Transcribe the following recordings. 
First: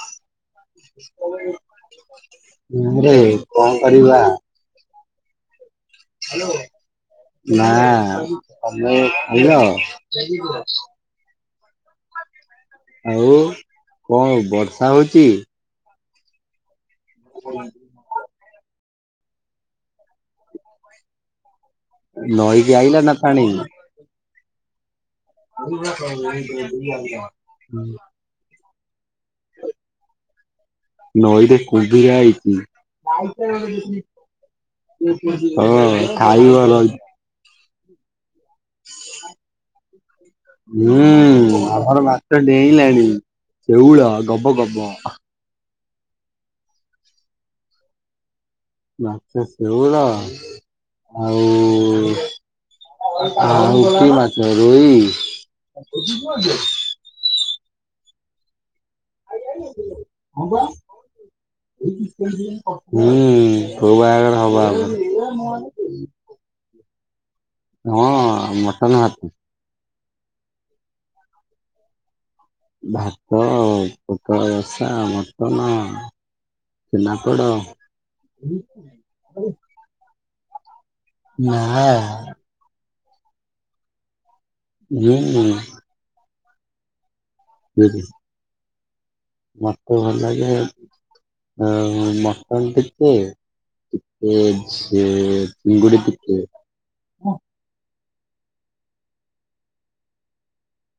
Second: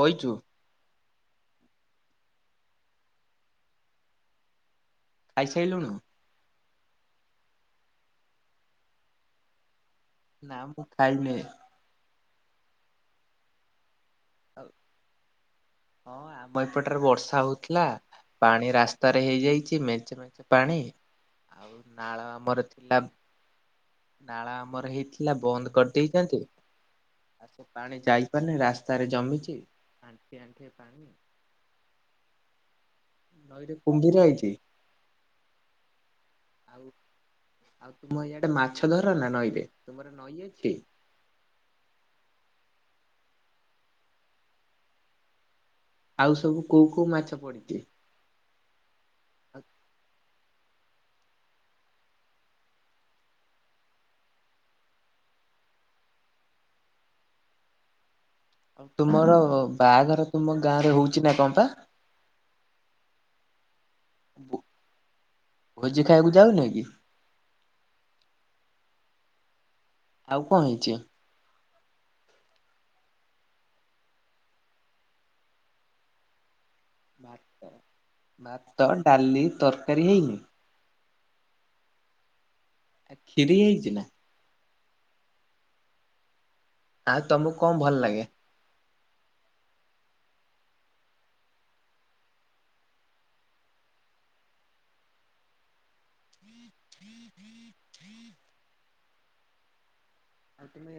ବଇଚୁ ରେ କଣ କରିବା? ଖାଇ ସାରିଲୁଣୁ? [unintelligible] ନା ମୁଁ ଖାଇନି। ଆଉ କଣ ଆଉ ବର୍ଷା ହଉଚି? ହଁ ଆମ ଏପଟରେ ବର୍ଷା ହଉଥିଲା। ପାଣି ରାସ୍ତାରେ ହେଇଯାଇଛି ମେଞ୍ଚେ ମେଞ୍ଚେ ପାଣି। ଆଉ ନାଳ ଆମର ନଈକି ଥିଲା, ଆଇଲା ନା ପାଣି? ନାଳ ଆମର ହେଇ ପଲା ବନ୍ଦ କରିଦେଇଛନ୍ତି ପାଣି ଯାଇ ରାସ୍ତାରେ ଜମିଛି ଆଣ୍ଠି ଆଣ୍ଠି ପାଣି। ନଈରେ କୁମ୍ଭୀର ନଈରେ ଆଇଛି। କୁମ୍ଭୀର ହେଇଛି ଆଉ ହଁ। [unintelligible] ଆଉ ତୁମ ଏଇଆଡେ ମାଛ ଧର ନା ନଈରେ ତୁମର ନଈ ଅଛି? ହୁଁ ଆମର ମାଛ ଡେଇଁଲାଣି ଶଉଳ ଗବ ଗବ ଆଉ ସବୁ କୋଉ କୋଉ ମାଛ ପଡିଛି? ମାଛ ଶେଉଳ ଆଉ ଆଉ କି ମାଛ ରୋହି। ତୁମର ବାହାଘର ହଁ ତୁମ ବା ଗାଁ ରେ ହଉଛି ନା କଣ ପା? ହୁଁ [unintelligible] ଭୋଜି ଖାଇବାକୁ ଯାଉନାଇଁ କି? ହଁ ମଟନ ହାତ ଆଉ କଣ ହେଇଛି? ଭାତ ଆଉ ପୋଟଳ ରସା, ମଟନ। ଛେନାପୋଡ଼ କାଲି ତରକାରୀ ହେଇନି? ନାଁ। ଆ କ୍ଷୀରି ହେଇଚିନା? ହୁଁ। ଆଉ ତମକୁ କଁ ଭଲ ଲାଗେ? ମତେ ଭଲ ଲାଗେ ମଟନ୍ ଟିକେ ଟିକେ ଝେ ଚିଙ୍ଗୁଡ଼ି ଟିକେ। [inaudible] ଆଉ ତୁମେ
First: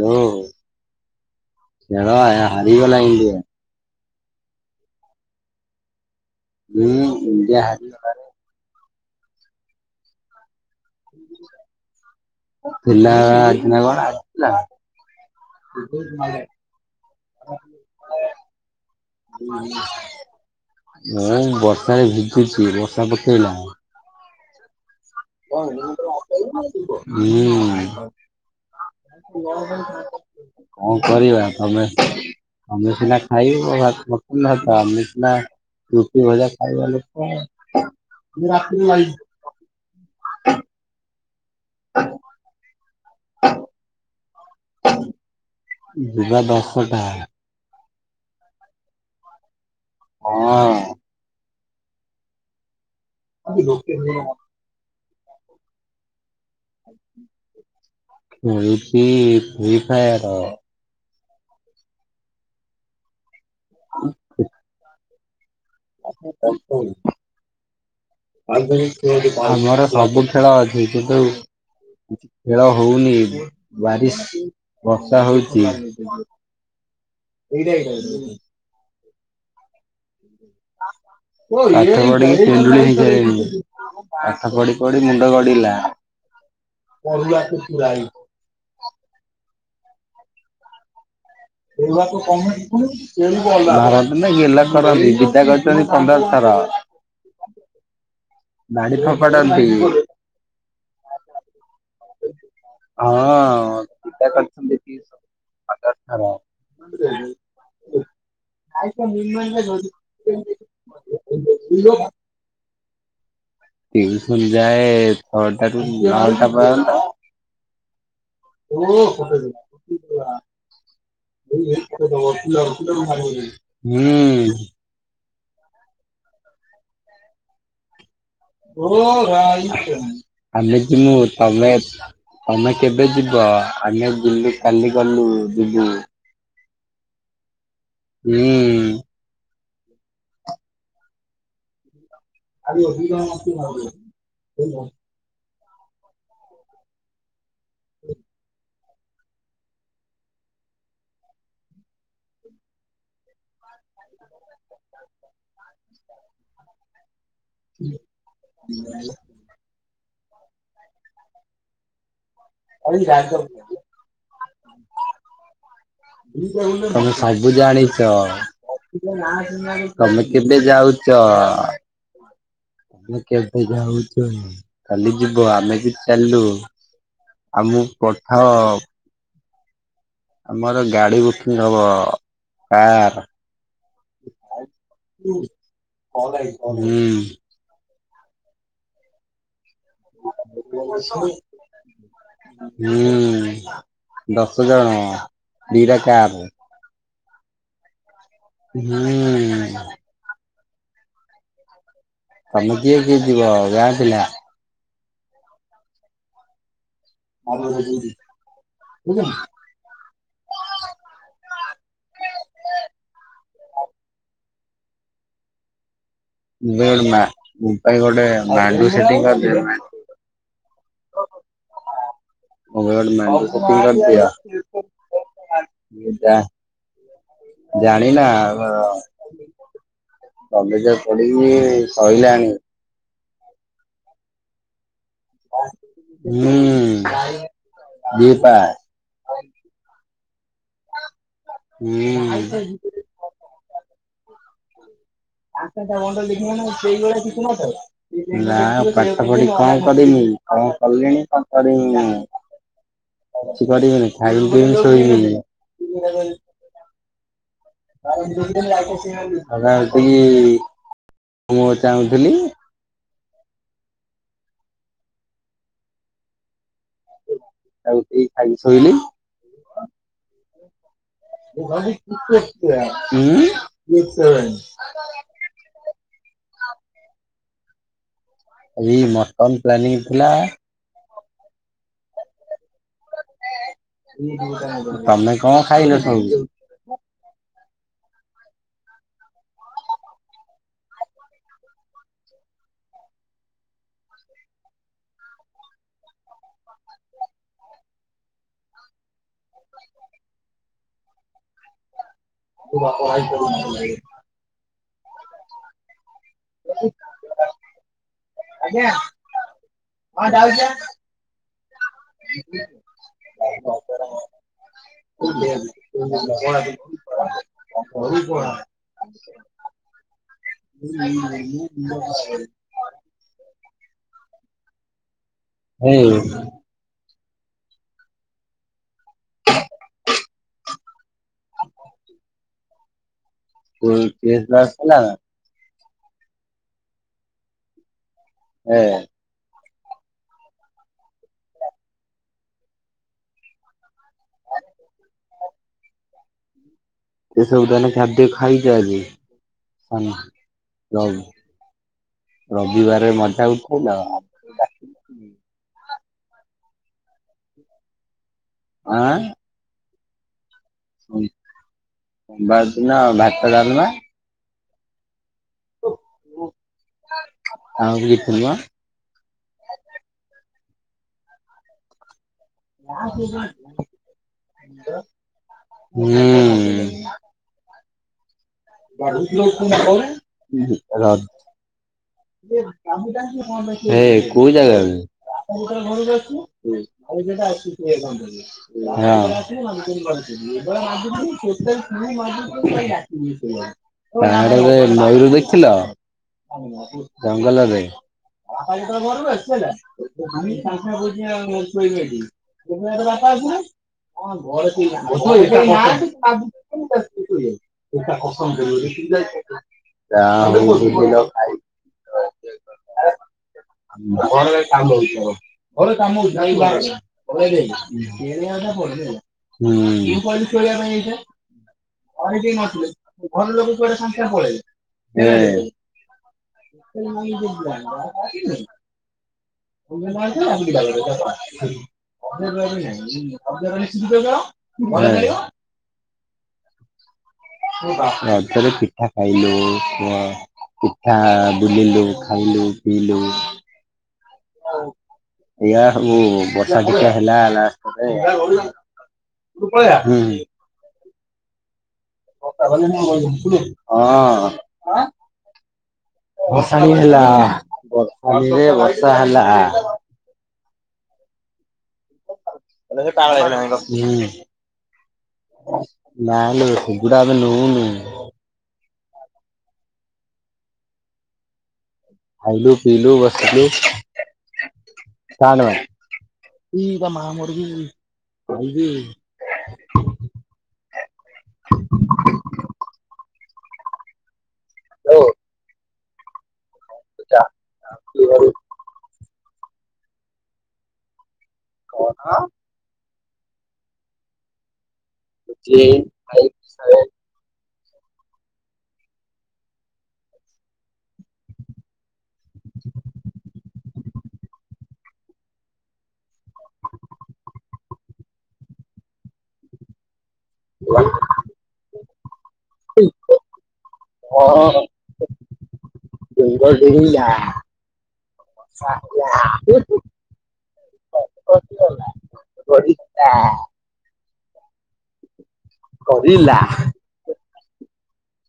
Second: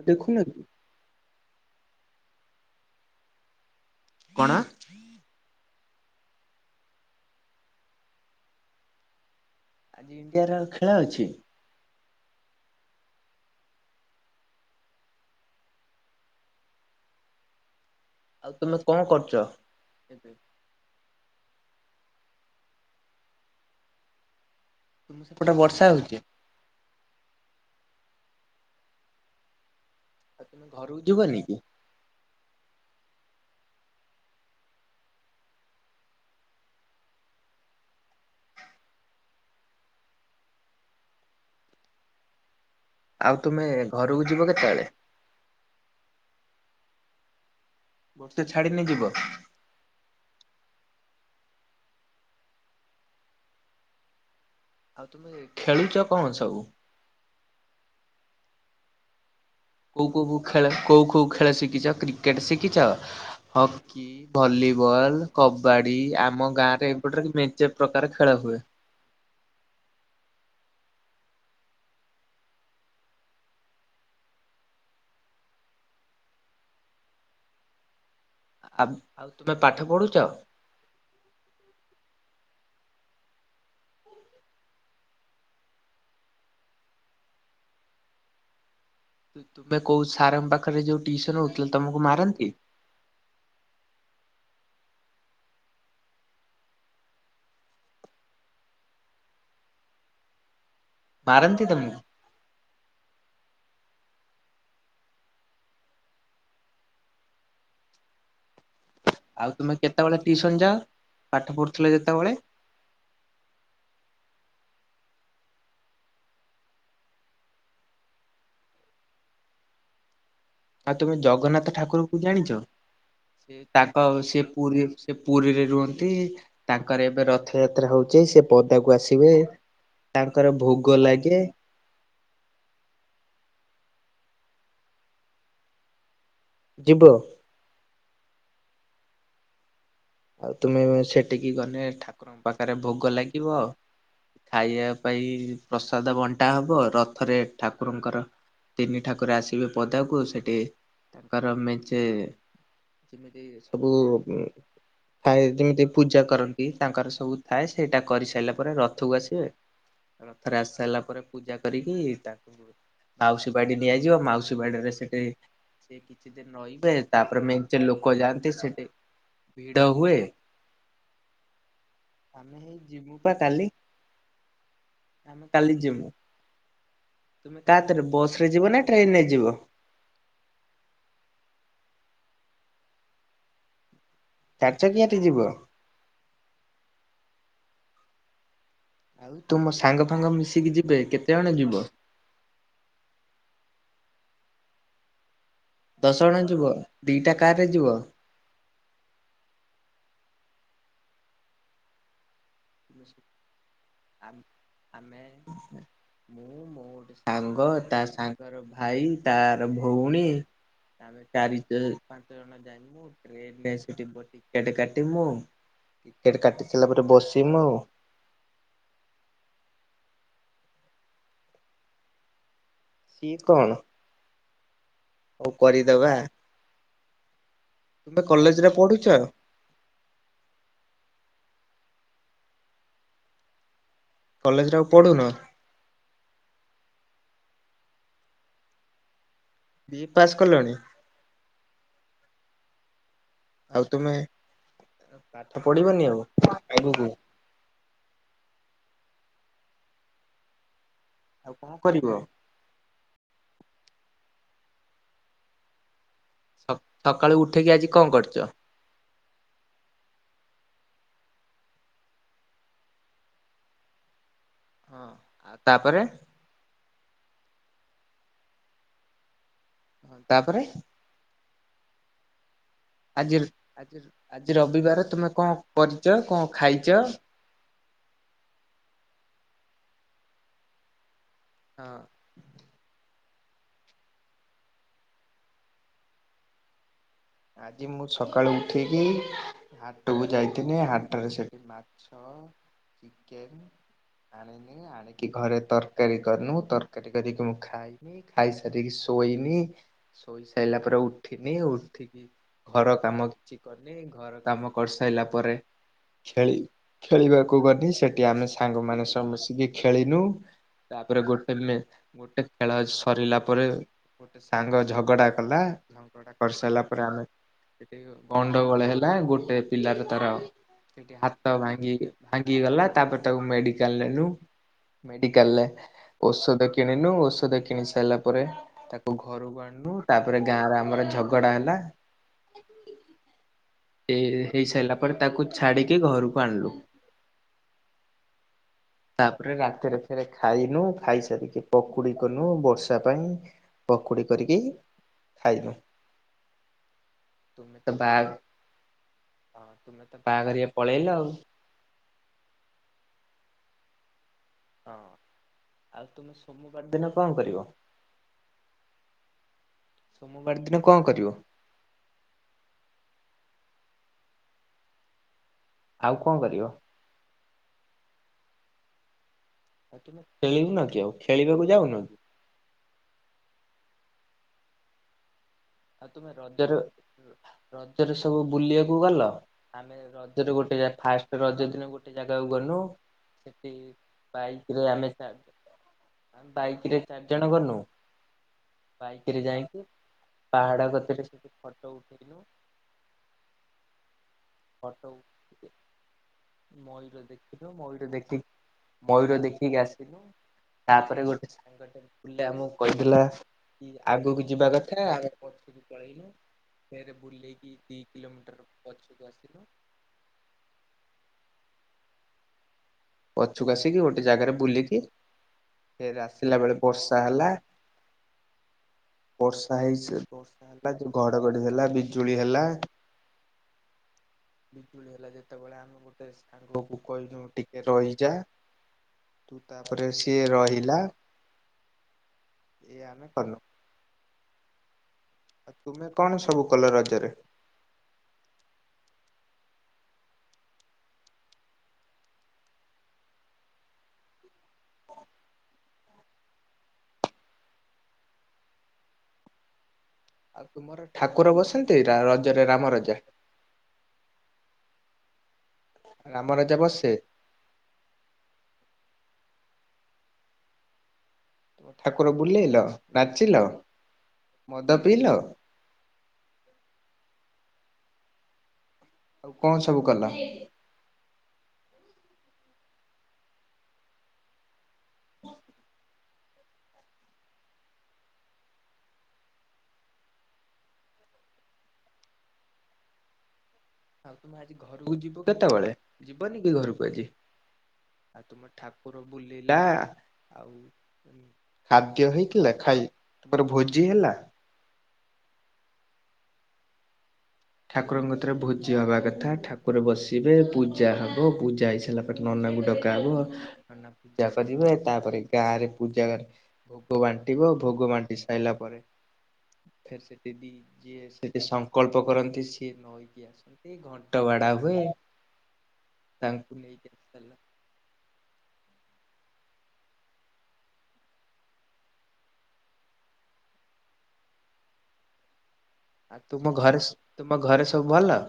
ହାଲୋ ଖେଳ ହାରିଗଲା ଇଣ୍ଡିଆ। କଣ? ହଁ ଇଣ୍ଡିଆ ହାରିଗଲାରେ। ଆଜି ଇଣ୍ଡିଆର ଖେଳ ଅଛି? ଥିଲା ଆଜିନା କଣ ଆସିଥିଲା [unintelligible] ଆଉ ତୁମେ କଁ କରୁଚ ଏବେ? ମୁଁ ବର୍ଷାରେ ଭିଜୁଚି ବର୍ଷା ପକେଇଲା ତୁମ ସେପଟେ [unintelligible] ହୁଁ ବର୍ଷା ହଉଛି ଆଉ ତମେ ଘରକୁ [unintelligible] କଁ ଯିବନି କରିବା କି? ତମେ ତମେସିନା ଖାଇବ ବାସ୍ ପସନ୍ଦ ହେଟା [unintelligible] ରୁଟି ଭଜା ଖାଇବ ହେଲେ [unintelligible] କଁଟେ ଆଉ ତୁମେ ଘରକୁ ଯିବ କେତେବେଳେ? ଯିବା ଦଶଟା। ବର୍ଷା ଛାଡ଼ିନେ ଯିବ? ହଁ। ଆଜି [unintelligible] ଆଉ ତୁମେ ଖେଳୁଚ କଁ ସବୁ? ଖେଳୁଚି କୋଉ କୋଉ କୋଉ ଖେଳ କୋଉ କୋଉ ଖେଳ ଶିଖିଚ କ୍ରିକେଟ୍ ଶିଖିଚ? ହକି ଭଲିବଲ୍ କବାଡ଼ି ଆମ ଗାଁରେ ଏପଟରେ ମେଞ୍ଚେ ପ୍ରକାର ଖେଳ ହୁଏ। ଆମର ସବୁ ଖେଳ ଅଛି କିନ୍ତୁ ଖେଳ ହଉନି ବାରିଶ୍ ବର୍ଷା ହଉଚି ଆପ୍ ଆଉ ତୁମେ ପାଠ ପଢୁଚ? ପାଠ ପଢିକି [unintelligible] ହେଇ ସାରିଲିଣି। ପାଠ ପଢି ପଢି ମୁଣ୍ଡ ଗଡ଼ିଲା। ତୁମେ କୋଉସାରଙ୍କ ପାଖରେ ଯୋଉ ଟିଉସନ୍ ହଉ [unintelligible] ଭରତନା ଗେଲା କରନ୍ତି ବିଦା କରିଚନ୍ତି ପନ୍ଦର ଥର। ବାଡ଼ି ଠଙ୍କଡମ୍ପି ମାରନ୍ତି ତମକୁ? ହଁ [unintelligible] [unintelligible] ଆଇଚ ଆଉ ତୁମେ କେତେବେଳେ ଟିଉସନ ଯାଅ? ପାଠ ପଢୁଥିଲ [unintelligible] ଯେତେବେଳେ ଟିଉସନ୍ ଯାଏ ଛଅଟା ଟୁ ବାରଟା ପର୍ଯ୍ୟନ୍ତ। ଓ ପରେ ଯିବା [unintelligible] ଆଉ ତମେ ଜଗନ୍ନାଥ ଠାକୁରଙ୍କୁ ଜାଣିଚ ଏ ତାଙ୍କ ସେ ହୁଁ ପୁରୀ ସେ ପୁରୀରେ ରୁହନ୍ତି ତାଙ୍କର ଏବେ ରଥଯାତ୍ରା ହଉଚି ସେ ପଦାକୁ ଓ ଆସିବେ ଭାଇ ତାଙ୍କର ଭୋଗ ଆମେକୁ ଲାଗେ। ତମେ ତମେ କେବେ ଯିବ ଆମେ ବୁଲି କାଲି ଗଲୁ ଯିବୁ ଯିବ ହୁଁ ଆଉ ତୁମେ ସେଟିକି ଗନେ ଠାକୁରଙ୍କ ପାଖରେ ଭୋଗ ଲାଗିବ ଖାଇବା ପାଇ ପ୍ରସାଦ ବଣ୍ଟା ହବ ରଥରେ ଠାକୁରଙ୍କର ତିନି ଠାକୁର ଆସିବେ ପଦାକୁ ସେଠି ତାଙ୍କର ମେଞ୍ଚେ ଯେମିତି ସବୁ ଥାଏ ଯେମିତି ପୂଜା କରନ୍ତି ତାଙ୍କର ସବୁ ଥାଏ ସେଇଟା କରିସାଇଲା ପରେ ରଥକୁ ଆସିବେ ରଥରେ ଆସିସାଇଲା ପରେ ପୂଜା କରିକି ତା [unintelligible] ମାଉସୀ ବାଡି ନିଆଯିବ ମାଉସୀ ବାଡିରେ ସେଟି ସେ କିଛି ଦିନ ରହିବେ ତମେ ତାପରେ ସବୁ ମେଞ୍ଚେ ଜାଣିଛ। ଲୋକ ଯାଆନ୍ତି ସେଟି ତମେ କେବେ ଯାଉଚ? ଆମେ ହେଇ ଯିବୁ ଆମେ ପା କେବେ କାଲି ଯାଉଛୁ କାଲି ଯିବ କାଲି ଆମେ ବି ଯିମୁ ଚାଲୁ ତୁମେ ଆମକୁ ତାତରେ ବସ ପଠାଅ ରେ ଯିବ ନା ଟ୍ରେନ ରେ ଯିବ? ଆମର ଗାଡି ବୁକିଂ ହବ କାର। ଚାରିଚକୀଆ ଟି ଯିବ ଅ ଭାଇ [unintelligible] ଆଉ ତୁମ ସାଙ୍ଗ ଫାଙ୍ଗ ମିଶିକି ଯିବେ କେତେ ଜଣ ଯିବ? ହୁଁ ଦଶ ଜଣ। ଦିଟା ଦଶ କାର ଜଣ ହୁଁ ଯିବ ଦିଟା କାରରେ ଯିବ ହୁଁ ତମେ କିଏ କିଏ ଯିବ ଗାଁ ପିଲା ଆମେ ମୁଁ ମୋ ଗୋଟେ ସାଙ୍ଗ ତା ସାଙ୍ଗର ଭାଇ ତା ର ଭଉଣୀ ଆମେ ଚାରି [unintelligible] ପାଞ୍ଚ ଜଣ ଯା ଜୀମୁ ଟ୍ରେନ ରେ ସେଟି ବ ଟିକେଟ କାଟିମୁ ଟିକେଟ କାଟି ମୁଁ ବି ଗୋଟେ ସାଇଲା ପରେ ମା ବସି ମୋ ପାଇଁ ଗୋଟେ ମାଣ୍ଡୁ ସେଟିଂ କରିଦେ ମା ମୋ ପାଇଁ ଗୋଟେ ସିଏ କଣ ମାଣ୍ଡୁ ସେଟିଂ ହଉ କରିଦିଅ ମୁଁ କରିଦବା ଏକା। ତୁମେ ଜାଣିନା କଲେଜରେ ଘର ପଢୁଛ କଲେଜେ ପଡିକି ସଇଲାଣି କଲେଜରେ ଆଉ ପଢୁନ ହୁଁ ବିଏ ପାସ୍। ବିଏ ପାସ୍ କଲଣି? ହୁଁ ଆଇପା ଯିତରେ ଆଉ ତୁମେ ଆ ପାଠ ପଢିବନି ଆଉ ଆଗକୁ ନା ପାଠ ପଢି କଣ କରିମି କଣ କଲିଣି କଁ ଆଉ କଣ କରିମି କରିବ? ମୁଁ କିଛି କରିବିନି ଖାଇମୀ ପିଇମି ଶୋଇ ପଡିବି ସ ସକାଳୁ ଉଠେଇକି ଆଜି କଁ କରୁଚ? [unintelligible] ଦବା ହେତିକି ମୁଁ ଚାହୁଁଥିଲି। ହଁ, ଆଉ ତାପରେ? ଆଉ ଉଠିକି ଖାଇ ଶୋଇଲି। ହଁ ତାପରେ? [unintelligible] ଆଜି ଆଜି ଆଜି ରବିବାର ତୁମେ କଣ କରିଛ? କଣ ଖାଇଛ? ଆଜି ମଟନ ପ୍ଲାନିଂ ଥିଲା। ହଁ। ତମେ କଣ ଖାଇଲ ସବୁ? ଆଜି ମୁଁ ସକାଳୁ ଉଠିକି ହାଟକୁ ଯାଇଥିଲି ହାଟରେ ସେଠି ମାଛ ହଁ ଚିକେନ୍ ଆଣି ହୁଁ ଆଣିକି ଘରେ ତରକାରୀ କରିନୁ ତରକାରୀ କରିକି ମୁଁ ଖାଇବି। ଖାଇସାରିକି ଶୋଇମି ଶୋଇ ସାରିଲା ପରେ ଉଠିନି ଉଠିକି ହଁ ଘର କାମ କିଛି କରିନି ଘର କାମ କରିସାରିଲା ପରେ ଖେଳି ଖେଳିବାକୁ ଗନି ସେଠି ଆମେ ସାଙ୍ଗମାନେ ସବୁ ମିଶିକି ଖେଳିନୁ ଯାଉଚି ବା। ତା ପୁରା ଗୋଟେ ପେ ଗୋଟେ ଖେଳ ହେଇ ସରିଲା ପରେ ଗୋଟେ ସାଙ୍ଗ ଝଗଡା କଲା, ଝଗଡା କରିସାରିଲା ପରେ ଉଁ ସେଠି ଗଣ୍ଡଗୋଳ ହେଲା ଗୋଟେ ପିଲାର ତାର ସେଠି ହାତ ଭାଙ୍ଗିକି ଭାଙ୍ଗି ଗଲା। ତାପରେ ତାକୁ ମେଡିକାଲ ନେଲୁ, ମେଡିକାଲରେ ଔଷଧ କିଣିନୁ ଔଷଧ କିଣି ସାରିଲା ପରେ ତାକୁ ଆଉ ଘରକୁ ଆଣିଲୁ ତାପରେ ଗାଁରେ ଆମର ଝଗଡା ହେଲା। ତୋ ହେ, ଟେଷ୍ଟ ହେଇ ଥିଲା ସାରିଲା ନା? ପରେ ତାକୁ ଛାଡିକି ଘରକୁ ଆଣିଲୁ। ହଁ। ତାପରେ ରାତିରେ ଫେରେ ଖାଇନୁ ଖାଇସାରିକି ପକୁଡି କନୁ ବର୍ଷା ପାଇଁ। ପକୁଡି କରିକି ଖାଇଲୁ। ଏ ସବୁ ତାନେ ଖାଦ୍ୟ ଖାଇଛ ଆଜି। ତୁମେ ତ ବାହାଘରିକ ପଳେଇଲ। ରବିବାରରେ ମଜା ଉଠେଇଲ। ହଁ ଆଉ ତୁମେ ସୋମବାର ଦିନ କଣ କରିବ? ଆଁ। ସୋମବାର ଦିନ କଣ କରିବ? ସୋମବାର ଦିନ ଭାତ ଡାଲମା। ଆଉ କଣ କରିବ? ଆଉ କିଛି ନୂହେଁ। ଆଉ ତୁମେ ଖେଳିବୁନ କି ଆଉ ଖେଳିବାକୁ ଯାଉନ କି? ଆଉ ତୁମେ ରଜରେ ହୁଁ। ରଜରେ ସବୁ ବୁଲିବା [unintelligible] ଫାଷ୍ଟ ରଜ ଦିନ ଗୋଟେ ଜାଗାକୁ ଗନୁ ସେଠି ହେ କୋଉ ଜାଗା ବାଇକରେ ବେ? ଆମେ ଚାରି ଆମେ ବାଇକରେ ଚାରି ଜଣ ଗନୁ ବାଇକରେ ଯାଇକି ପାହାଡ କତିରେ ସେଠି ଫଟୋ ଉଠେଇଲୁ ହଁ। ପାହାଡ ରେ ଫଟୋ ମୟୂରୁ ଉଠେଇ ଦେଖିଲ? ମୟୂର ଦେଖିନୁ, ମୟୂର ଦେଖିକି ମୟୂର ବାପା ଆସିଲୁ ଯେତେଳେ ତାପରେ ଗୋଟେ ଘରରୁ ସାଙ୍ଗଟେ ବୁଲେ ଆମକୁ ଆସି କହିଥିଲା ହେଲା କି ଆଗକୁ ଯିବା [unintelligible] କଥା ଆମେ ପଛକୁ [unintelligible] ପଳେଇଲୁ କ ଫେରେ ଜ [unintelligible] ସେିକି ଆସିଥିଲ [inaudible] ବ ଖାଇ [unintelligible] ପଛକୁ ଆସିକି ଗୋଟେ ଜାଗାରେ ଘରେ କାମ ବୁଲିକି ହଉଛି ମୋର ଘରେ ଫେରେ କାମ ଆସିଲା ବେଳେ ହଉଛି। ବର୍ଷା ହେଲା ପଢିଲ [inaudible] ବର୍ଷା ହେଇଚି ବର୍ଷା ହେଲା ଘଡଘଡି ହେଲା ବିଜୁଳି ଘରେ କେହି ହେଲା। ନଥିଲେ। ଘର ଲୋକ କୁଆଡେ ସାଙ୍ଗେ ସାଙ୍ଗେ ପଳେଇଲେ। ବିଜୁଳି ହେଲା ଘରେ ଯେତେବେଳେ ଆମେ ଗୋଟେ ସାଙ୍ଗକୁ ରହିବ। କହିଲୁ ଟିକ ରହିଯା ତୁ ତାପରେ ସିଏ ରହିଲା ଏ ଆମେ କଲୁ ଭଲ ଲାଗିବ। ଆ ତୁମେ କଣ ସବୁ କଲ ରଜରେ? ରଜରେ ପିଠା ଖାଇଲୁ କୁହ। ପିଠା ବୁଲିଲୁ ଖାଇଲୁ ପିଇଲୁ। ଏଇଆ ସବୁ ବର୍ଷା ଫର୍ଷା ହେଲା ରାସ୍ତାରେ ହୁଁ ଆଉ ତୁମର ଠାକୁର ବସନ୍ତି ରଜରେ ରାମ ରଜା ହଁ ରାମ ରାଜା ଭଷାଣି ବସେ? ହେଲା। [inaudible] ବର୍ଷା ହେଲା। ଠାକୁର ବୁଲେଇଲ ନାଚିଲ ହୁଁ ମଦ ପିଇଲ ନାଁଲୋ ହେଗୁଡ଼ା ଆମେ ନଉନୁ। ଆଉ କଣ ସବୁ କଲ? ଖାଇଲୁ ପିଲୁ ବସିଲୁ। ଶଣିବ ତ ମାମର୍ଗ [unintelligible] ଆଉ ତୁମେ ଆଜି ଘରକୁ ଯିବ କେତେବେଳେ ଯିବନି କି ଘରକୁ ଆଜି ଆଉ ତୁମ ଠାକୁ ବୁଲିଲା ଆଉ ଖାଦ୍ୟ ହେଇଥିଲା? ଖାଇ ତାପରେ ଭୋଜି ହେଲା? [unintelligible] ଫାଇ ସେଭ ଠାକୁରଙ୍କ ଥରେ ଭୋଜି ହବା କଥା ଠାକୁର ବସିବେ ପୂଜା ହବ ପୂଜା ହେଇସାରିଲା ନନାକୁ ଡକାହବ ନନା ପୂଜା କରିବେ ତାପରେ ଗାଁ ରେ ପୂଜା କର ଭୋଗ ବାଣ୍ଟିବ ଭୋଗ ବାଣ୍ଟି ସାଇଲା ପରେ ସିଏ ସେଠିକି ଯିଏ ସେଠି ସଂକଳ୍ପ କରନ୍ତି ସିଏ ନ ହେଇକି ଆସ ଏମତି ଘଣ୍ଟ ବାଡା ହୁଏ ତାଙ୍କୁ ନେଇକି ଆସି ସାରିଲ [inaudible] [inaudible] ଗଲା [unintelligible] ଆଉ କରିଲା। ତୁମ ଘରେ ତୁମ ଘରେ ସବୁ ଭଲ?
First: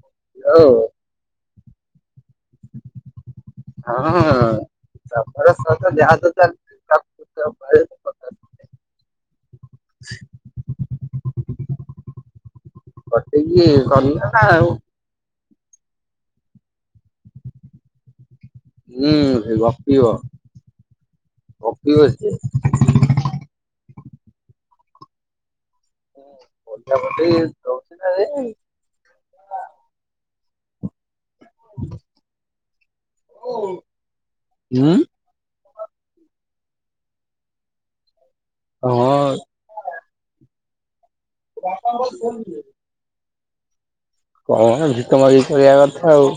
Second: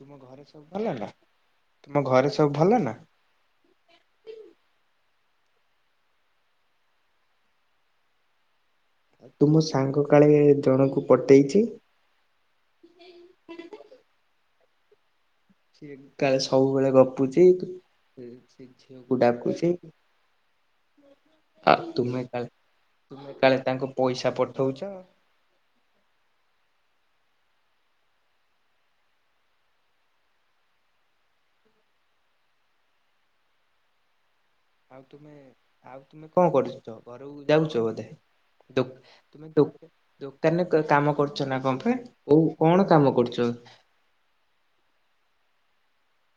ତୁମ ଘରେ ସବୁ ଭଲ ନା ତୁମ ଘରେ ସବୁ ଭଲ ନା? ହ [unintelligible] ଯାହା ତ ପ [inaudible] ତୁମ ସାଙ୍ଗ କାଳେ ଜଣକୁ ପଟେଇଛି? ପଟେଇକି [inaudible] କନ ନା ଆଉ ସିଏ କାଳେ ସବୁବେଳେ ଗପୁଛି? ସେ ହୁଁ ଝିଅଙ୍କୁ ଡାକୁଛି ଗପିବ ଆଉ ଗପିବ ତୁମେ ସିଏ କାଳେ କାଳେ ତାଙ୍କୁ ପଇସା ପଠଉଛ। ହୁଁ। ମୋଟାମୋଟି ରହୁଛିନା ନାହିଁ? ଓ। ଆଉ ତୁମେ ଆଉ ତୁମେ କଣ କରୁଚ ଘରୁକୁ ଯାଉଛ ବୋଧେ? ଦୋ ହଁ। ତୁମେ ଦୋ ଦୋକାନରେ କ କାମ କରୁ ଚନା କଣ ପେ କୋଉ କଣ କାମ କରୁଚ? କଣ ଭିକ ମାଗିକି ଚଳିବା କଥା ଆଉ।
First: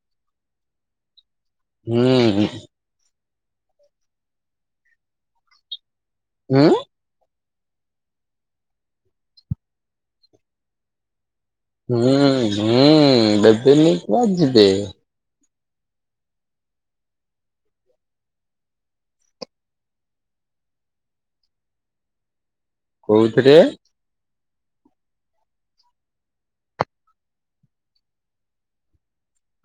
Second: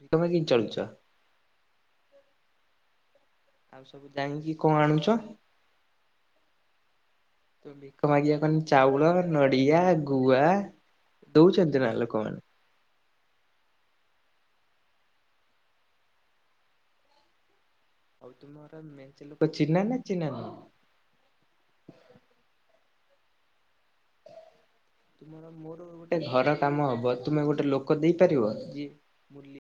ଭିକ ମାଗିକି ଚଲୁଚ? ହୁଁ ହୁଁ। ଆଉ ସବୁ ଯାଇଁକି କଣ ଆଣୁଚ? ହୁଁ। ତମେ ଭିକମାଗିବା କଣ ଚାଉଳ ନଡ଼ିଆ ଗୁଆ ଦଉଚନ୍ତ? ହୁଁ ହୁଁ ଦେବେନି କୁଆଡେ ଯିବେ। ଆଉ ତୁମର ମେଞ୍ଚେ ଲୋକ ଚିହ୍ନା ନା ଚିହ୍ନା ନାହିଁ? କୋଉଥିରେ? ତୁମ। ଧର ମୋର ଗୋଟେ ଘର କାମ ହବ ତୁମେ ଗୋଟେ ଲୋକ ଦେଇପାରିବ ଯି ମୁଲି?